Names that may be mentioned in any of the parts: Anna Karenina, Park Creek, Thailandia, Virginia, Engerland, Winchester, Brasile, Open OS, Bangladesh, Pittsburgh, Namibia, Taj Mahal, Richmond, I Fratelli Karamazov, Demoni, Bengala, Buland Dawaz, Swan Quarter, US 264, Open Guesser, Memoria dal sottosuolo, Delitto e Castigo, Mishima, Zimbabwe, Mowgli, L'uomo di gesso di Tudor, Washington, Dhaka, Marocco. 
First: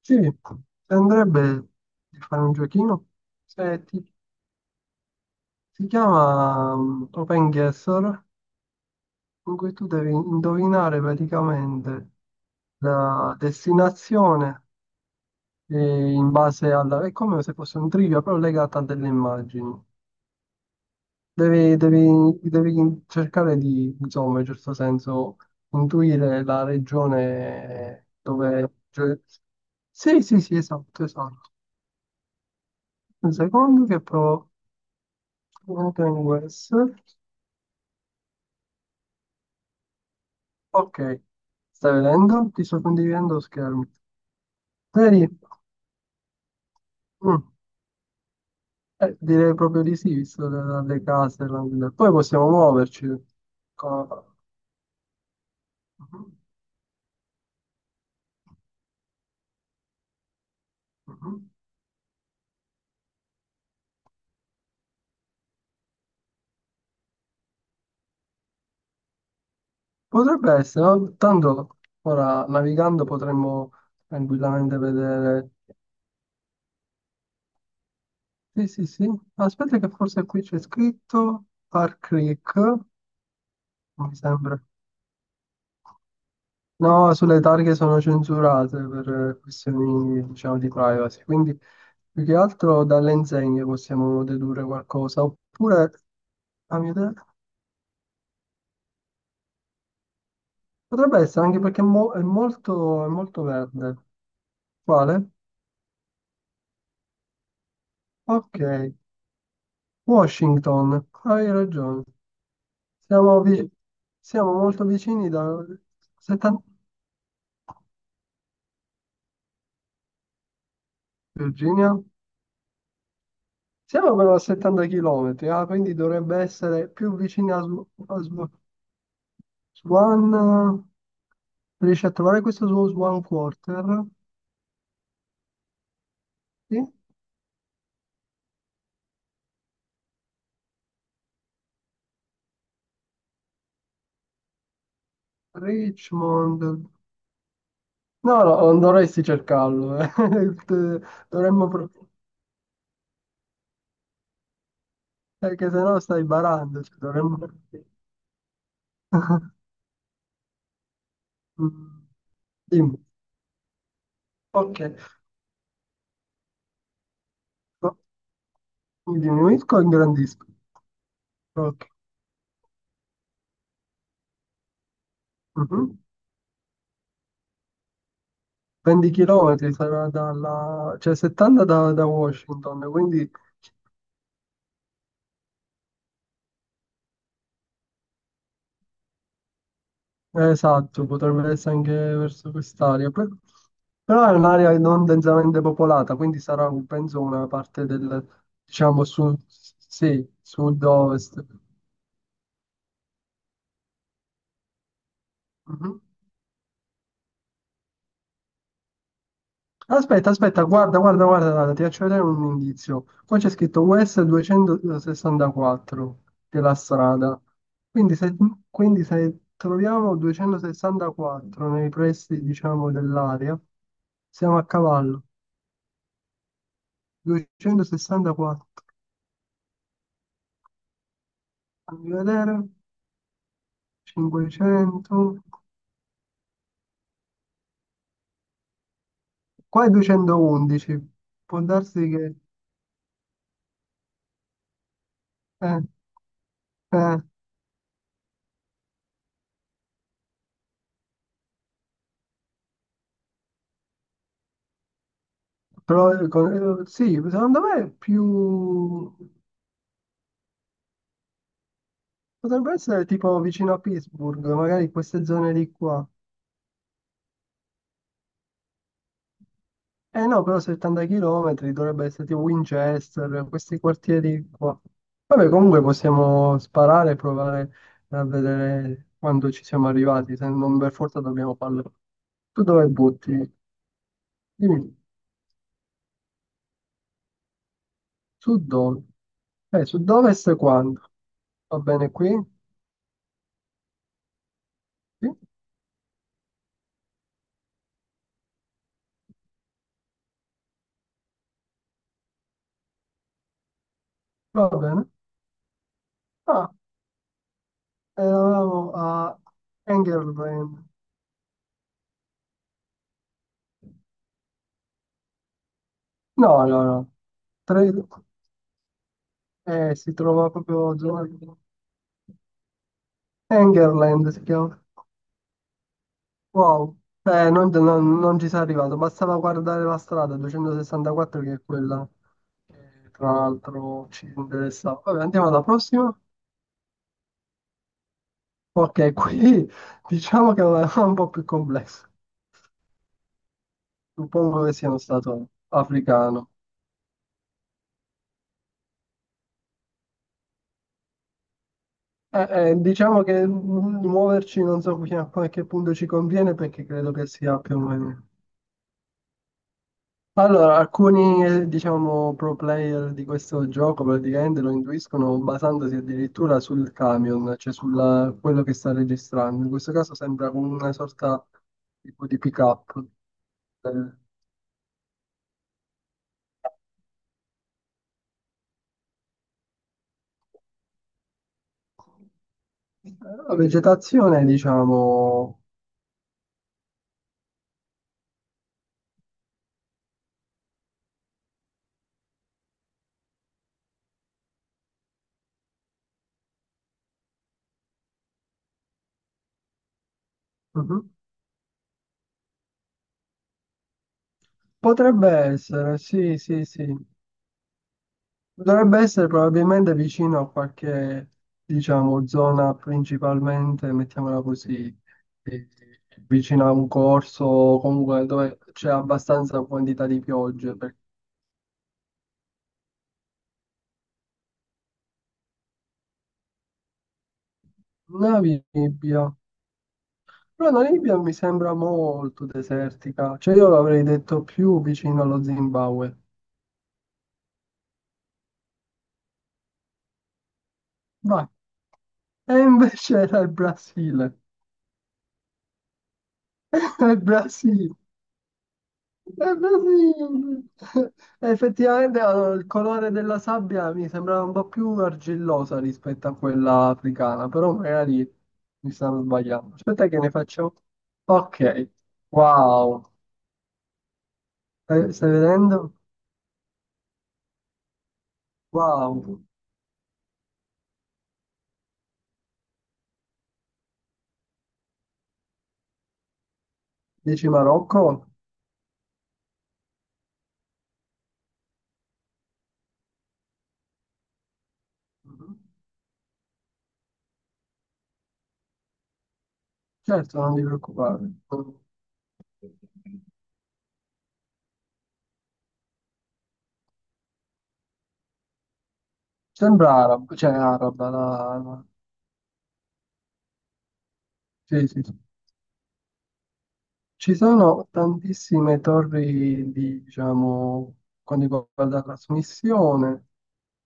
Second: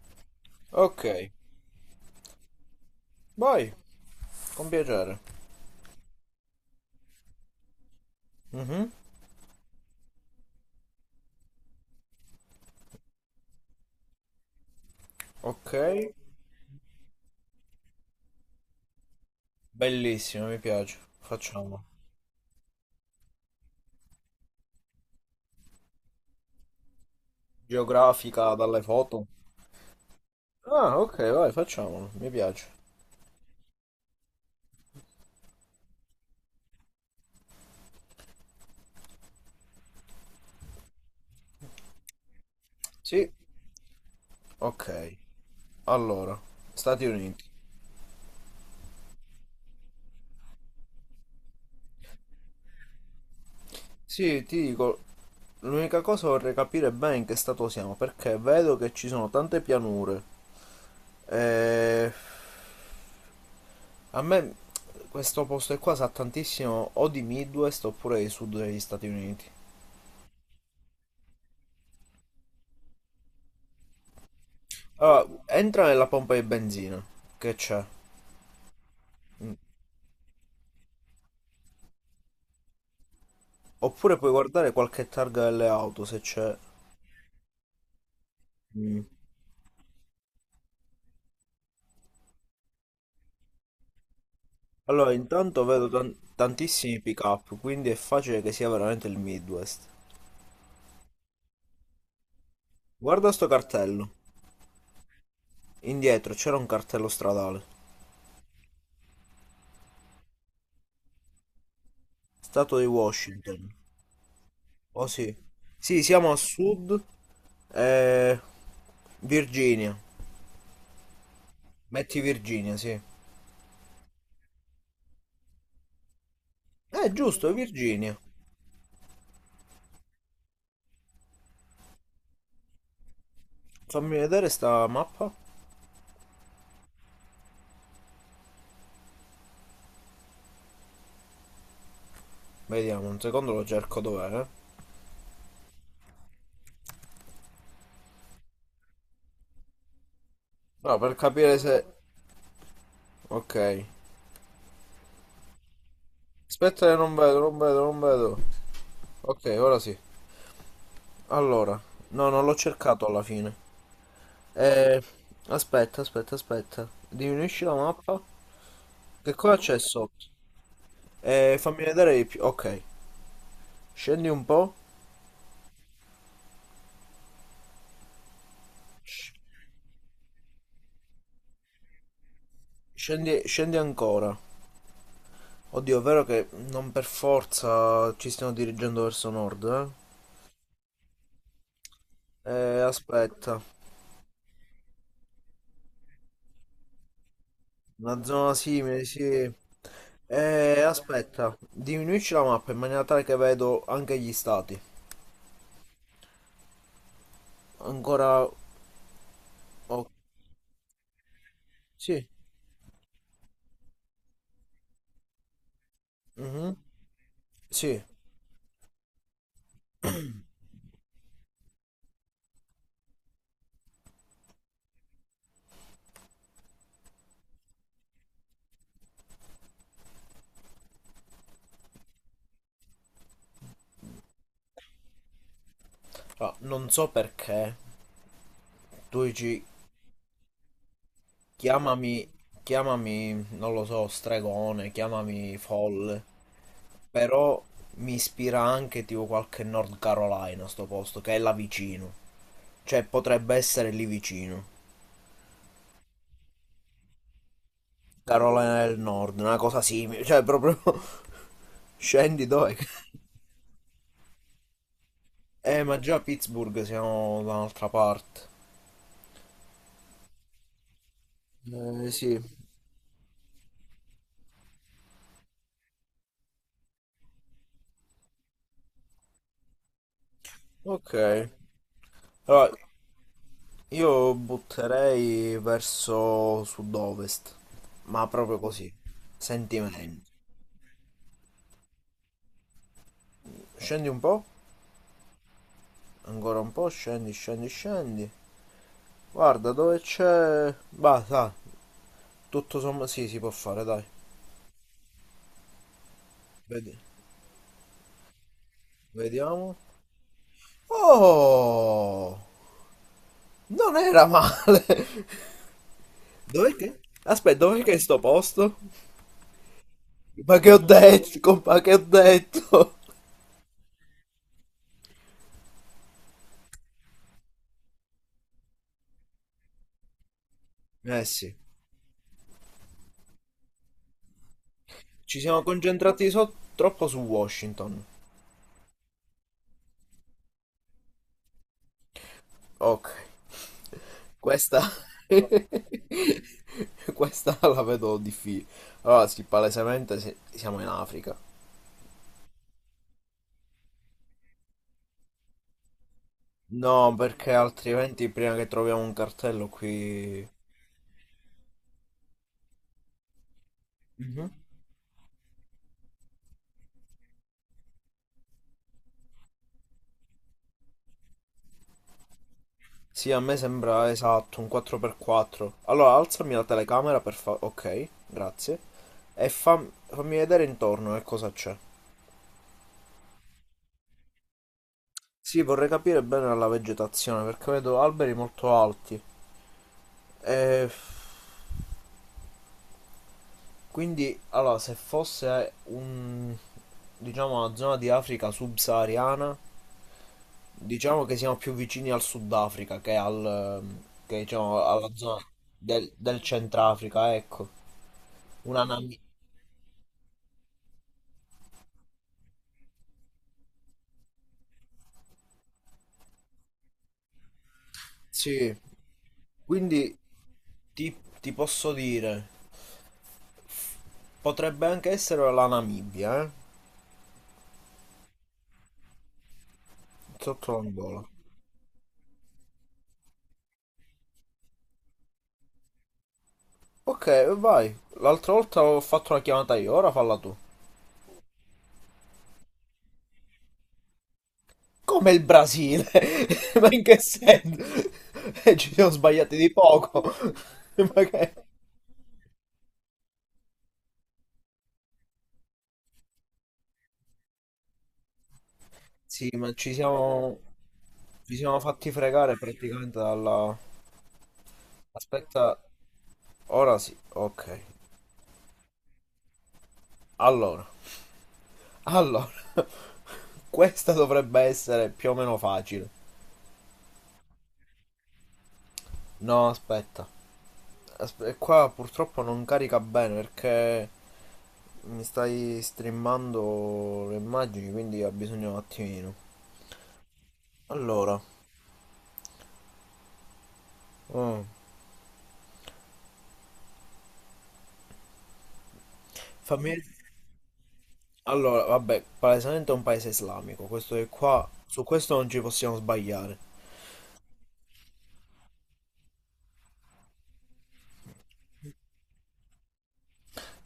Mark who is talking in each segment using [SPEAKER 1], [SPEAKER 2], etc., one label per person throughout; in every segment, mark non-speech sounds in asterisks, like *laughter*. [SPEAKER 1] Sì, ti
[SPEAKER 2] Ok,
[SPEAKER 1] andrebbe di fare un giochino?
[SPEAKER 2] vai,
[SPEAKER 1] Se ti,
[SPEAKER 2] con piacere.
[SPEAKER 1] Si chiama Open Guesser,
[SPEAKER 2] Mhm.
[SPEAKER 1] in cui tu devi indovinare praticamente la destinazione
[SPEAKER 2] Ok,
[SPEAKER 1] in base alla... È come se fosse un trivia, però legata a delle immagini.
[SPEAKER 2] bellissimo, mi piace. Facciamo.
[SPEAKER 1] Devi cercare di, insomma, in certo senso, intuire la regione
[SPEAKER 2] Geografica
[SPEAKER 1] dove...
[SPEAKER 2] dalle
[SPEAKER 1] Cioè...
[SPEAKER 2] foto.
[SPEAKER 1] Sì, sì, sì,
[SPEAKER 2] Ah,
[SPEAKER 1] esatto,
[SPEAKER 2] ok, vai,
[SPEAKER 1] esatto.
[SPEAKER 2] facciamolo, mi piace.
[SPEAKER 1] Un secondo che provo... Open OS. Ok, stai vedendo? Ti sto
[SPEAKER 2] Sì,
[SPEAKER 1] condividendo lo schermo.
[SPEAKER 2] ok.
[SPEAKER 1] Vedi?
[SPEAKER 2] Allora, Stati
[SPEAKER 1] Mm,
[SPEAKER 2] Uniti.
[SPEAKER 1] Direi proprio di sì, visto le, dalle case. Poi possiamo muoverci. Co-
[SPEAKER 2] Sì, ti dico, l'unica
[SPEAKER 1] Mhm,
[SPEAKER 2] cosa vorrei capire bene in che stato siamo, perché vedo che ci sono tante pianure. E...
[SPEAKER 1] mhm.
[SPEAKER 2] A me questo posto qua sa tantissimo o di Midwest oppure di Sud degli Stati Uniti.
[SPEAKER 1] Potrebbe essere, no? Tanto ora navigando potremmo tranquillamente
[SPEAKER 2] Allora,
[SPEAKER 1] vedere.
[SPEAKER 2] entra nella pompa di benzina, che c'è.
[SPEAKER 1] Sì, sì, sì.
[SPEAKER 2] Mm.
[SPEAKER 1] Aspetta che forse qui c'è scritto Park Creek,
[SPEAKER 2] Oppure
[SPEAKER 1] mi
[SPEAKER 2] puoi
[SPEAKER 1] sembra.
[SPEAKER 2] guardare qualche targa delle auto se c'è.
[SPEAKER 1] No, sulle targhe sono censurate
[SPEAKER 2] Mm.
[SPEAKER 1] per questioni, diciamo, di privacy, quindi più che altro dalle insegne possiamo dedurre
[SPEAKER 2] Allora,
[SPEAKER 1] qualcosa,
[SPEAKER 2] intanto vedo
[SPEAKER 1] oppure,
[SPEAKER 2] tan-
[SPEAKER 1] a mio
[SPEAKER 2] tantissimi
[SPEAKER 1] idea,
[SPEAKER 2] pick-up, quindi è facile che sia veramente il Midwest.
[SPEAKER 1] potrebbe essere anche perché è, è
[SPEAKER 2] Guarda
[SPEAKER 1] molto
[SPEAKER 2] sto
[SPEAKER 1] verde.
[SPEAKER 2] cartello.
[SPEAKER 1] Quale?
[SPEAKER 2] Indietro c'era un cartello stradale.
[SPEAKER 1] Ok, Washington, hai ragione.
[SPEAKER 2] Stato di
[SPEAKER 1] Siamo, vi-
[SPEAKER 2] Washington.
[SPEAKER 1] siamo molto
[SPEAKER 2] Oh
[SPEAKER 1] vicini
[SPEAKER 2] sì.
[SPEAKER 1] da
[SPEAKER 2] Sì, siamo a
[SPEAKER 1] 70.
[SPEAKER 2] sud. eh, Virginia.
[SPEAKER 1] Virginia?
[SPEAKER 2] Metti Virginia, sì.
[SPEAKER 1] Siamo però a 70 km, ah, quindi dovrebbe essere più
[SPEAKER 2] Giusto,
[SPEAKER 1] vicini
[SPEAKER 2] è
[SPEAKER 1] a,
[SPEAKER 2] Virginia.
[SPEAKER 1] Swan, riesci a trovare questo suo Swan Quarter?
[SPEAKER 2] Fammi vedere sta mappa.
[SPEAKER 1] Sì?
[SPEAKER 2] Vediamo, un secondo lo cerco dov'è.
[SPEAKER 1] Richmond. No, no, non dovresti cercarlo. *laughs*
[SPEAKER 2] No,
[SPEAKER 1] Te-
[SPEAKER 2] per capire
[SPEAKER 1] Dovremmo...
[SPEAKER 2] se. Ok.
[SPEAKER 1] Perché sennò stai barando.
[SPEAKER 2] Aspetta che
[SPEAKER 1] Cioè,
[SPEAKER 2] non
[SPEAKER 1] dovremmo...
[SPEAKER 2] vedo, non vedo, non vedo.
[SPEAKER 1] *laughs*
[SPEAKER 2] Ok, ora sì. Allora.
[SPEAKER 1] Mm,
[SPEAKER 2] No, non l'ho
[SPEAKER 1] Dimmi.
[SPEAKER 2] cercato alla fine.
[SPEAKER 1] Ok.
[SPEAKER 2] Eh, aspetta, aspetta, aspetta. Diminuisci la
[SPEAKER 1] No,
[SPEAKER 2] mappa.
[SPEAKER 1] mi
[SPEAKER 2] Che cosa
[SPEAKER 1] diminuisco
[SPEAKER 2] c'è
[SPEAKER 1] e
[SPEAKER 2] sotto?
[SPEAKER 1] ingrandisco.
[SPEAKER 2] Fammi
[SPEAKER 1] Ok.
[SPEAKER 2] vedere di più. Ok. Scendi un po'.
[SPEAKER 1] Mhm. 20 km sarà dalla... cioè 70 da, da Washington, quindi
[SPEAKER 2] Scendi, scendi ancora. Oddio, è vero che non per forza ci stiamo dirigendo verso nord,
[SPEAKER 1] esatto, potrebbe essere anche
[SPEAKER 2] eh?
[SPEAKER 1] verso quest'area.
[SPEAKER 2] Aspetta.
[SPEAKER 1] Però è un'area non densamente popolata, quindi sarà, penso, una parte
[SPEAKER 2] Una
[SPEAKER 1] del,
[SPEAKER 2] zona simile,
[SPEAKER 1] diciamo, sud,
[SPEAKER 2] sì.
[SPEAKER 1] sì, sud-ovest.
[SPEAKER 2] Aspetta, diminuisci la mappa in maniera tale che vedo anche gli stati.
[SPEAKER 1] Mhm.
[SPEAKER 2] Ancora. Oh,
[SPEAKER 1] Aspetta, aspetta, guarda, ti faccio vedere
[SPEAKER 2] sì.
[SPEAKER 1] un indizio. Qua c'è scritto US 264 della
[SPEAKER 2] Mhm.
[SPEAKER 1] strada.
[SPEAKER 2] Sì.
[SPEAKER 1] Quindi se, quindi se troviamo 264 nei pressi, diciamo, dell'area, siamo a cavallo. 264. Fammi vedere. 500.
[SPEAKER 2] Ah, non so perché. Luigi,
[SPEAKER 1] Qua è 211. Può darsi
[SPEAKER 2] chiamami...
[SPEAKER 1] che...
[SPEAKER 2] Chiamami, non lo so, stregone, chiamami
[SPEAKER 1] eh,
[SPEAKER 2] folle.
[SPEAKER 1] eh,
[SPEAKER 2] Però mi ispira anche tipo qualche North Carolina, sto posto, che è là vicino. Cioè, potrebbe essere lì vicino.
[SPEAKER 1] sì, secondo me è
[SPEAKER 2] Carolina del
[SPEAKER 1] più...
[SPEAKER 2] Nord, una cosa simile. Cioè, proprio. *laughs* Scendi
[SPEAKER 1] Potrebbe
[SPEAKER 2] dove?
[SPEAKER 1] essere tipo vicino a Pittsburgh, magari queste zone di
[SPEAKER 2] Ma
[SPEAKER 1] qua.
[SPEAKER 2] già a Pittsburgh siamo da un'altra parte.
[SPEAKER 1] Eh no, però 70 km dovrebbe essere
[SPEAKER 2] Sì.
[SPEAKER 1] tipo Winchester, questi quartieri qua. Vabbè, comunque possiamo sparare e provare a vedere quando ci siamo arrivati, se non per
[SPEAKER 2] Ok.
[SPEAKER 1] forza dobbiamo farlo. Tu
[SPEAKER 2] Allora,
[SPEAKER 1] dove butti?
[SPEAKER 2] io
[SPEAKER 1] Dimmi.
[SPEAKER 2] butterei verso sud-ovest, ma proprio così.
[SPEAKER 1] Sud-ovest.
[SPEAKER 2] Sentimenti.
[SPEAKER 1] Sud-ovest quando? Va bene qui?
[SPEAKER 2] Scendi un po',
[SPEAKER 1] Sì,
[SPEAKER 2] ancora un po', scendi, scendi, scendi. Guarda dove c'è. Bah, sa, tutto sommato. Sì, si può fare, dai.
[SPEAKER 1] va bene. Ah,
[SPEAKER 2] Vedi-
[SPEAKER 1] eravamo a
[SPEAKER 2] Vediamo.
[SPEAKER 1] Engerland.
[SPEAKER 2] Oh! Non era male! *laughs*
[SPEAKER 1] No,
[SPEAKER 2] Dov'è
[SPEAKER 1] no,
[SPEAKER 2] che?
[SPEAKER 1] no.
[SPEAKER 2] Aspetta, dov'è che
[SPEAKER 1] Tre-
[SPEAKER 2] è sto posto?
[SPEAKER 1] si trova
[SPEAKER 2] Ma che ho
[SPEAKER 1] proprio...
[SPEAKER 2] detto, ma che ho detto?
[SPEAKER 1] Engerland si chiama. Wow. Non ci sei arrivato. Bastava guardare la strada
[SPEAKER 2] Eh
[SPEAKER 1] 264
[SPEAKER 2] sì,
[SPEAKER 1] che è quella che tra l'altro ci interessava. Vabbè,
[SPEAKER 2] ci
[SPEAKER 1] andiamo
[SPEAKER 2] siamo
[SPEAKER 1] alla prossima.
[SPEAKER 2] concentrati troppo su Washington.
[SPEAKER 1] Ok, qui *laughs* diciamo che è un po' più complesso.
[SPEAKER 2] Ok,
[SPEAKER 1] Suppongo che
[SPEAKER 2] questa,
[SPEAKER 1] sia uno stato
[SPEAKER 2] *laughs*
[SPEAKER 1] africano.
[SPEAKER 2] questa la vedo difficile. Allora, sì, palesemente siamo in Africa.
[SPEAKER 1] Diciamo che muoverci non so fino a qualche punto ci conviene perché credo
[SPEAKER 2] No,
[SPEAKER 1] che
[SPEAKER 2] perché
[SPEAKER 1] sia più o meno.
[SPEAKER 2] altrimenti prima che troviamo un cartello qui.
[SPEAKER 1] Allora, alcuni diciamo pro player di questo gioco praticamente lo intuiscono basandosi addirittura sul camion, cioè su quello che sta registrando. In questo caso sembra come una sorta tipo di pick-up.
[SPEAKER 2] Sì, a me
[SPEAKER 1] Eh,
[SPEAKER 2] sembra esatto, un 4x4. Allora, alzami la telecamera. Ok, grazie. E fammi vedere intorno che cosa c'è.
[SPEAKER 1] La vegetazione, diciamo,
[SPEAKER 2] Sì, vorrei capire bene la vegetazione perché vedo alberi molto alti. E quindi, allora, se fosse un, diciamo, una zona di Africa subsahariana,
[SPEAKER 1] mhm.
[SPEAKER 2] diciamo che siamo più vicini al Sudafrica che che, diciamo, alla
[SPEAKER 1] Potrebbe
[SPEAKER 2] zona
[SPEAKER 1] essere,
[SPEAKER 2] del,
[SPEAKER 1] sì,
[SPEAKER 2] del
[SPEAKER 1] sì, sì.
[SPEAKER 2] Centrafrica, ecco. Una
[SPEAKER 1] Dovrebbe
[SPEAKER 2] Namibia.
[SPEAKER 1] essere probabilmente vicino a qualche, diciamo, zona principalmente, mettiamola così, eh, vicino a un corso o comunque dove
[SPEAKER 2] Sì,
[SPEAKER 1] c'è abbastanza quantità
[SPEAKER 2] quindi
[SPEAKER 1] di piogge.
[SPEAKER 2] ti, ti posso dire, potrebbe anche essere la Namibia, eh?
[SPEAKER 1] Una Namibia, però
[SPEAKER 2] Sotto
[SPEAKER 1] la Namibia
[SPEAKER 2] l'Angola.
[SPEAKER 1] mi sembra molto desertica, cioè io l'avrei detto più vicino allo Zimbabwe.
[SPEAKER 2] Ok, vai. L'altra volta ho fatto la chiamata io, ora falla tu.
[SPEAKER 1] Vai. E invece era il Brasile.
[SPEAKER 2] Come il Brasile?
[SPEAKER 1] *laughs*
[SPEAKER 2] *laughs* Ma in
[SPEAKER 1] Era
[SPEAKER 2] che
[SPEAKER 1] il Brasile.
[SPEAKER 2] senso? *laughs* Ci siamo sbagliati
[SPEAKER 1] Beh,
[SPEAKER 2] di poco.
[SPEAKER 1] sì.
[SPEAKER 2] *laughs*
[SPEAKER 1] *laughs*
[SPEAKER 2] Ma che.
[SPEAKER 1] Effettivamente il colore della sabbia mi sembrava un po' più argillosa rispetto a quella africana, però magari mi stanno
[SPEAKER 2] Sì, ma
[SPEAKER 1] sbagliando.
[SPEAKER 2] ci
[SPEAKER 1] Aspetta che ne
[SPEAKER 2] siamo...
[SPEAKER 1] faccio.
[SPEAKER 2] ci siamo
[SPEAKER 1] Ok,
[SPEAKER 2] fatti fregare
[SPEAKER 1] wow.
[SPEAKER 2] praticamente dalla.
[SPEAKER 1] Stai
[SPEAKER 2] Aspetta,
[SPEAKER 1] vedendo?
[SPEAKER 2] ora sì, ok.
[SPEAKER 1] Wow.
[SPEAKER 2] Allora, allora, *laughs* questa dovrebbe essere più o meno facile.
[SPEAKER 1] Dici Marocco?
[SPEAKER 2] No, aspetta. Qua purtroppo non carica bene perché mi
[SPEAKER 1] Mhm.
[SPEAKER 2] stai streamando le immagini, quindi ha bisogno un attimino.
[SPEAKER 1] Certo, non ti preoccupare.
[SPEAKER 2] Allora, oh,
[SPEAKER 1] Sembra
[SPEAKER 2] fammi.
[SPEAKER 1] arabo, cioè araba.
[SPEAKER 2] Allora, vabbè, palesemente è un paese islamico, questo è qua,
[SPEAKER 1] Sì,
[SPEAKER 2] su
[SPEAKER 1] sì, sì.
[SPEAKER 2] questo non ci possiamo sbagliare.
[SPEAKER 1] Ci sono tantissime torri di, diciamo, quando riguarda la trasmissione.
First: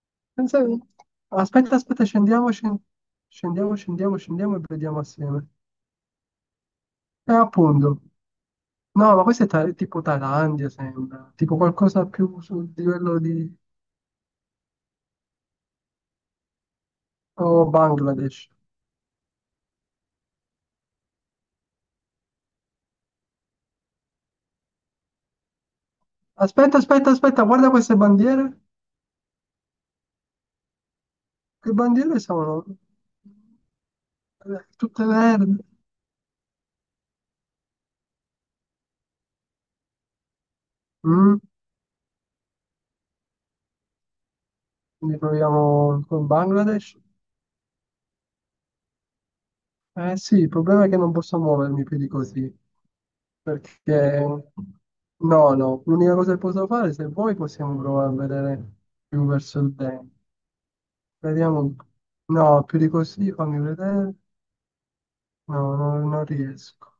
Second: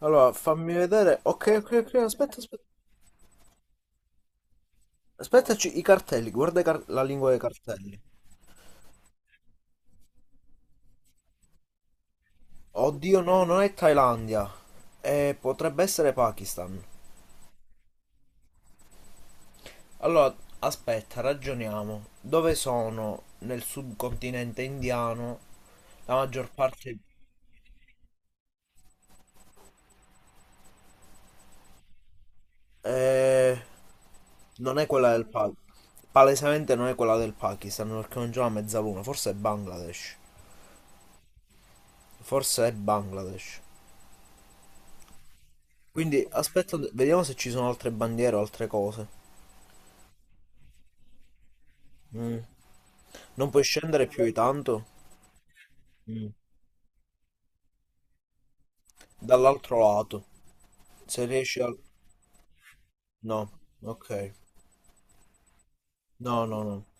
[SPEAKER 2] Allora,
[SPEAKER 1] Pensa-
[SPEAKER 2] fammi vedere. Ok, ok,
[SPEAKER 1] Aspetta,
[SPEAKER 2] ok,
[SPEAKER 1] aspetta,
[SPEAKER 2] aspetta,
[SPEAKER 1] scendiamo,
[SPEAKER 2] aspetta.
[SPEAKER 1] scendiamo, scendiamo e vediamo assieme.
[SPEAKER 2] Aspettaci i cartelli, guarda i la lingua
[SPEAKER 1] E
[SPEAKER 2] dei
[SPEAKER 1] appunto,
[SPEAKER 2] cartelli.
[SPEAKER 1] no, ma questo è tipo Thailandia, sembra, tipo qualcosa più sul livello
[SPEAKER 2] Oddio, no,
[SPEAKER 1] di
[SPEAKER 2] non è Thailandia. Potrebbe essere Pakistan.
[SPEAKER 1] oh, Bangladesh.
[SPEAKER 2] Allora, aspetta, ragioniamo. Dove sono nel subcontinente indiano la maggior
[SPEAKER 1] Aspetta,
[SPEAKER 2] parte.
[SPEAKER 1] aspetta, aspetta, guarda queste bandiere. Che bandiere sono?
[SPEAKER 2] Eh, non è
[SPEAKER 1] Tutte
[SPEAKER 2] quella del
[SPEAKER 1] verdi.
[SPEAKER 2] Pakistan. Palesemente non è quella del Pakistan perché non c'è una mezzaluna. Forse è Bangladesh.
[SPEAKER 1] Mm,
[SPEAKER 2] Forse è Bangladesh.
[SPEAKER 1] Quindi proviamo
[SPEAKER 2] Quindi
[SPEAKER 1] con
[SPEAKER 2] aspetta,
[SPEAKER 1] Bangladesh.
[SPEAKER 2] vediamo se ci sono altre bandiere o altre cose.
[SPEAKER 1] Eh sì, il problema è che non posso muovermi più di così,
[SPEAKER 2] Non puoi scendere più
[SPEAKER 1] perché
[SPEAKER 2] di tanto.
[SPEAKER 1] no, no, l'unica
[SPEAKER 2] Mm.
[SPEAKER 1] cosa che posso fare, se vuoi possiamo provare a vedere più verso il
[SPEAKER 2] Dall'altro
[SPEAKER 1] dentro.
[SPEAKER 2] lato. Se riesci
[SPEAKER 1] Vediamo,
[SPEAKER 2] al.
[SPEAKER 1] un po'. No, più di così,
[SPEAKER 2] No,
[SPEAKER 1] fammi
[SPEAKER 2] ok.
[SPEAKER 1] vedere, no, no, non
[SPEAKER 2] No, no, no.
[SPEAKER 1] riesco.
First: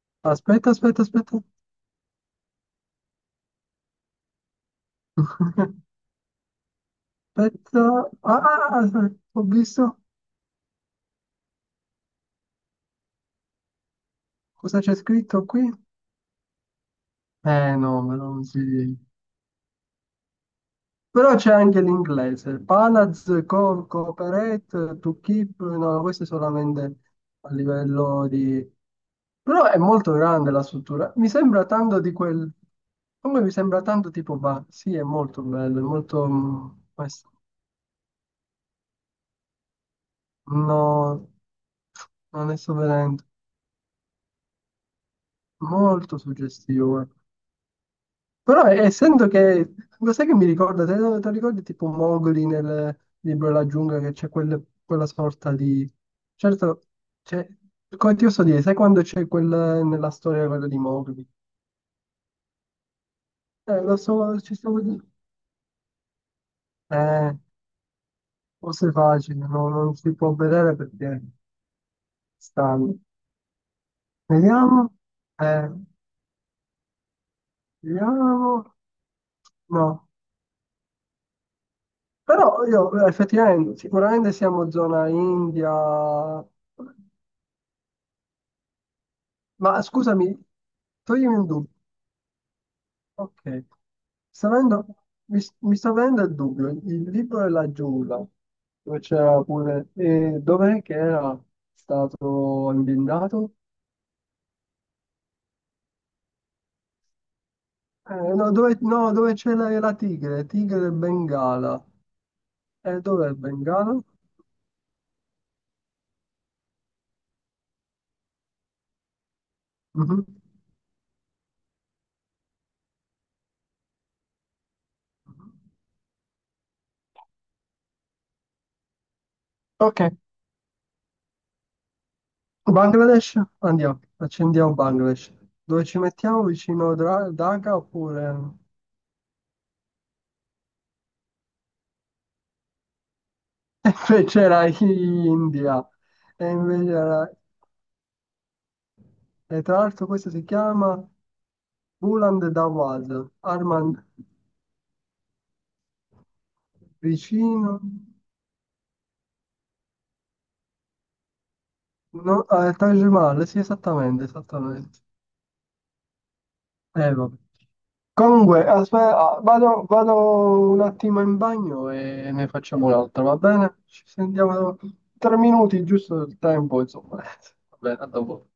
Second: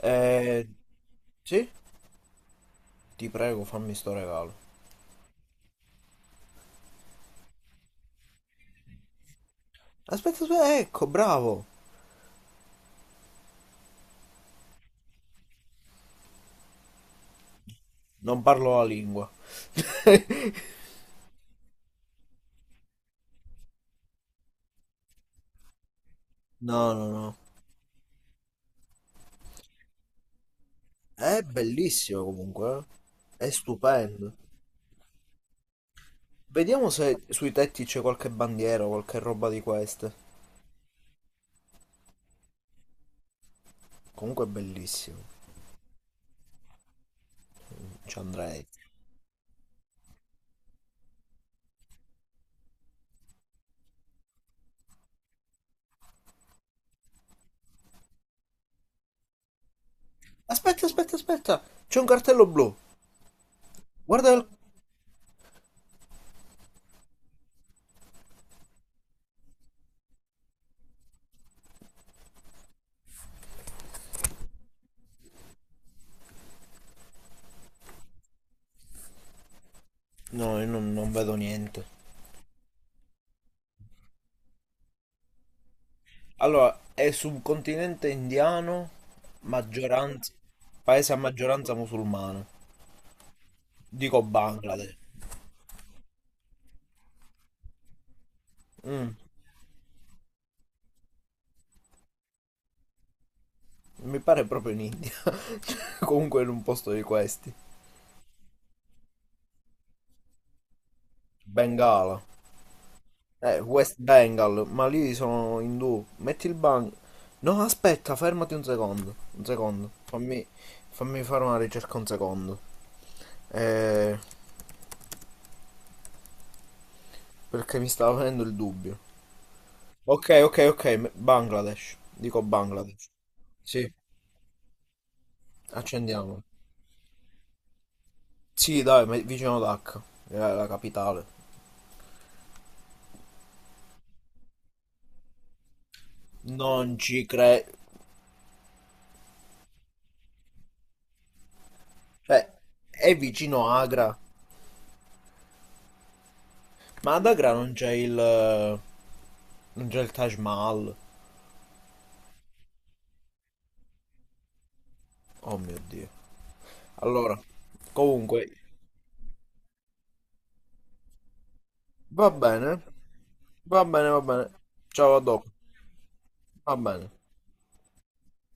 [SPEAKER 2] Eh,
[SPEAKER 1] Aspetta,
[SPEAKER 2] sì? Ti prego, fammi sto regalo.
[SPEAKER 1] *laughs* aspetta, ah, ho visto
[SPEAKER 2] Aspetta, aspetta, ecco, bravo.
[SPEAKER 1] cosa c'è scritto qui? Eh no, ma
[SPEAKER 2] Non
[SPEAKER 1] non si...
[SPEAKER 2] parlo la lingua. *laughs*
[SPEAKER 1] Però c'è anche l'inglese, Palaz, Cooperate, To Keep, no, questo è
[SPEAKER 2] No,
[SPEAKER 1] solamente
[SPEAKER 2] no, no.
[SPEAKER 1] a livello di... Però è molto grande la struttura, mi
[SPEAKER 2] È
[SPEAKER 1] sembra tanto di
[SPEAKER 2] bellissimo
[SPEAKER 1] quel...
[SPEAKER 2] comunque, eh.
[SPEAKER 1] Come
[SPEAKER 2] È
[SPEAKER 1] mi sembra tanto
[SPEAKER 2] stupendo.
[SPEAKER 1] tipo, bah, sì, è molto bello, è molto...
[SPEAKER 2] Vediamo se
[SPEAKER 1] questo.
[SPEAKER 2] sui tetti c'è qualche bandiera o qualche roba di queste.
[SPEAKER 1] No, non ne sto vedendo,
[SPEAKER 2] Comunque è bellissimo.
[SPEAKER 1] molto suggestivo.
[SPEAKER 2] Ci
[SPEAKER 1] Però
[SPEAKER 2] andrei.
[SPEAKER 1] essendo che, lo sai che mi ricorda, te lo ricordi tipo Mowgli nel libro della giungla che c'è quella sorta di... Certo, c'è, come ti posso dire, sai quando c'è quel, nella storia quella di
[SPEAKER 2] Aspetta, aspetta,
[SPEAKER 1] Mowgli?
[SPEAKER 2] aspetta! C'è un cartello blu.
[SPEAKER 1] Lo
[SPEAKER 2] Guarda
[SPEAKER 1] so,
[SPEAKER 2] il.
[SPEAKER 1] ci stavo dicendo. Eh, forse è facile, no? Non si può vedere perché stanno. Vediamo, eh, vediamo, no.
[SPEAKER 2] No, io non vedo niente.
[SPEAKER 1] Però io effettivamente, sicuramente siamo zona India.
[SPEAKER 2] Allora, è sul continente indiano,
[SPEAKER 1] Ma
[SPEAKER 2] maggioranza...
[SPEAKER 1] scusami,
[SPEAKER 2] paese a
[SPEAKER 1] toglimi un dubbio.
[SPEAKER 2] maggioranza musulmana.
[SPEAKER 1] Ok,
[SPEAKER 2] Dico
[SPEAKER 1] sta venendo-
[SPEAKER 2] Bangladesh.
[SPEAKER 1] mi sta venendo il dubbio. Il libro della giungla, dove
[SPEAKER 2] Mm,
[SPEAKER 1] c'era pure... E dov'è che era stato imbindato?
[SPEAKER 2] mi pare proprio in India. *laughs* Comunque in un posto di questi.
[SPEAKER 1] No, dove, no, dove c'è la tigre, tigre del Bengala.
[SPEAKER 2] Bengala.
[SPEAKER 1] E dov'è il
[SPEAKER 2] West
[SPEAKER 1] Bengala?
[SPEAKER 2] Bengal, ma lì sono indù. Metti il ban. No, aspetta, fermati un secondo. Un secondo.
[SPEAKER 1] Mhm.
[SPEAKER 2] Fammi fare una ricerca un secondo. Eh, perché mi stava venendo il dubbio.
[SPEAKER 1] Ok,
[SPEAKER 2] Ok, ok, ok. Bangladesh. Dico Bangladesh.
[SPEAKER 1] Bangladesh,
[SPEAKER 2] Sì,
[SPEAKER 1] andiamo, accendiamo Bangladesh. Dove ci
[SPEAKER 2] accendiamo.
[SPEAKER 1] mettiamo vicino Dhaka oppure...
[SPEAKER 2] Sì, dai, ma è vicino Dhaka, è la capitale.
[SPEAKER 1] *laughs* Cioè, c'era India e invece
[SPEAKER 2] Non ci
[SPEAKER 1] era...
[SPEAKER 2] credo.
[SPEAKER 1] E tra l'altro questo si chiama Buland
[SPEAKER 2] Cioè,
[SPEAKER 1] Dawaz,
[SPEAKER 2] è vicino
[SPEAKER 1] Armand
[SPEAKER 2] Agra. Ma ad Agra
[SPEAKER 1] vicino,
[SPEAKER 2] non c'è il, non c'è il Taj Mahal.
[SPEAKER 1] no, Taj Mahal, sì esattamente, esattamente.
[SPEAKER 2] Oh mio Dio.
[SPEAKER 1] Vabbè.
[SPEAKER 2] Allora, comunque,
[SPEAKER 1] Comunque, aspetta, vado, vado un attimo in bagno
[SPEAKER 2] va
[SPEAKER 1] e ne
[SPEAKER 2] bene,
[SPEAKER 1] facciamo un'altra, va bene?
[SPEAKER 2] va
[SPEAKER 1] Ci
[SPEAKER 2] bene, va bene.
[SPEAKER 1] sentiamo tra
[SPEAKER 2] Ciao, a
[SPEAKER 1] tre
[SPEAKER 2] dopo.
[SPEAKER 1] minuti, giusto il
[SPEAKER 2] Va
[SPEAKER 1] tempo,
[SPEAKER 2] bene.
[SPEAKER 1] insomma. *laughs* Va bene, a dopo.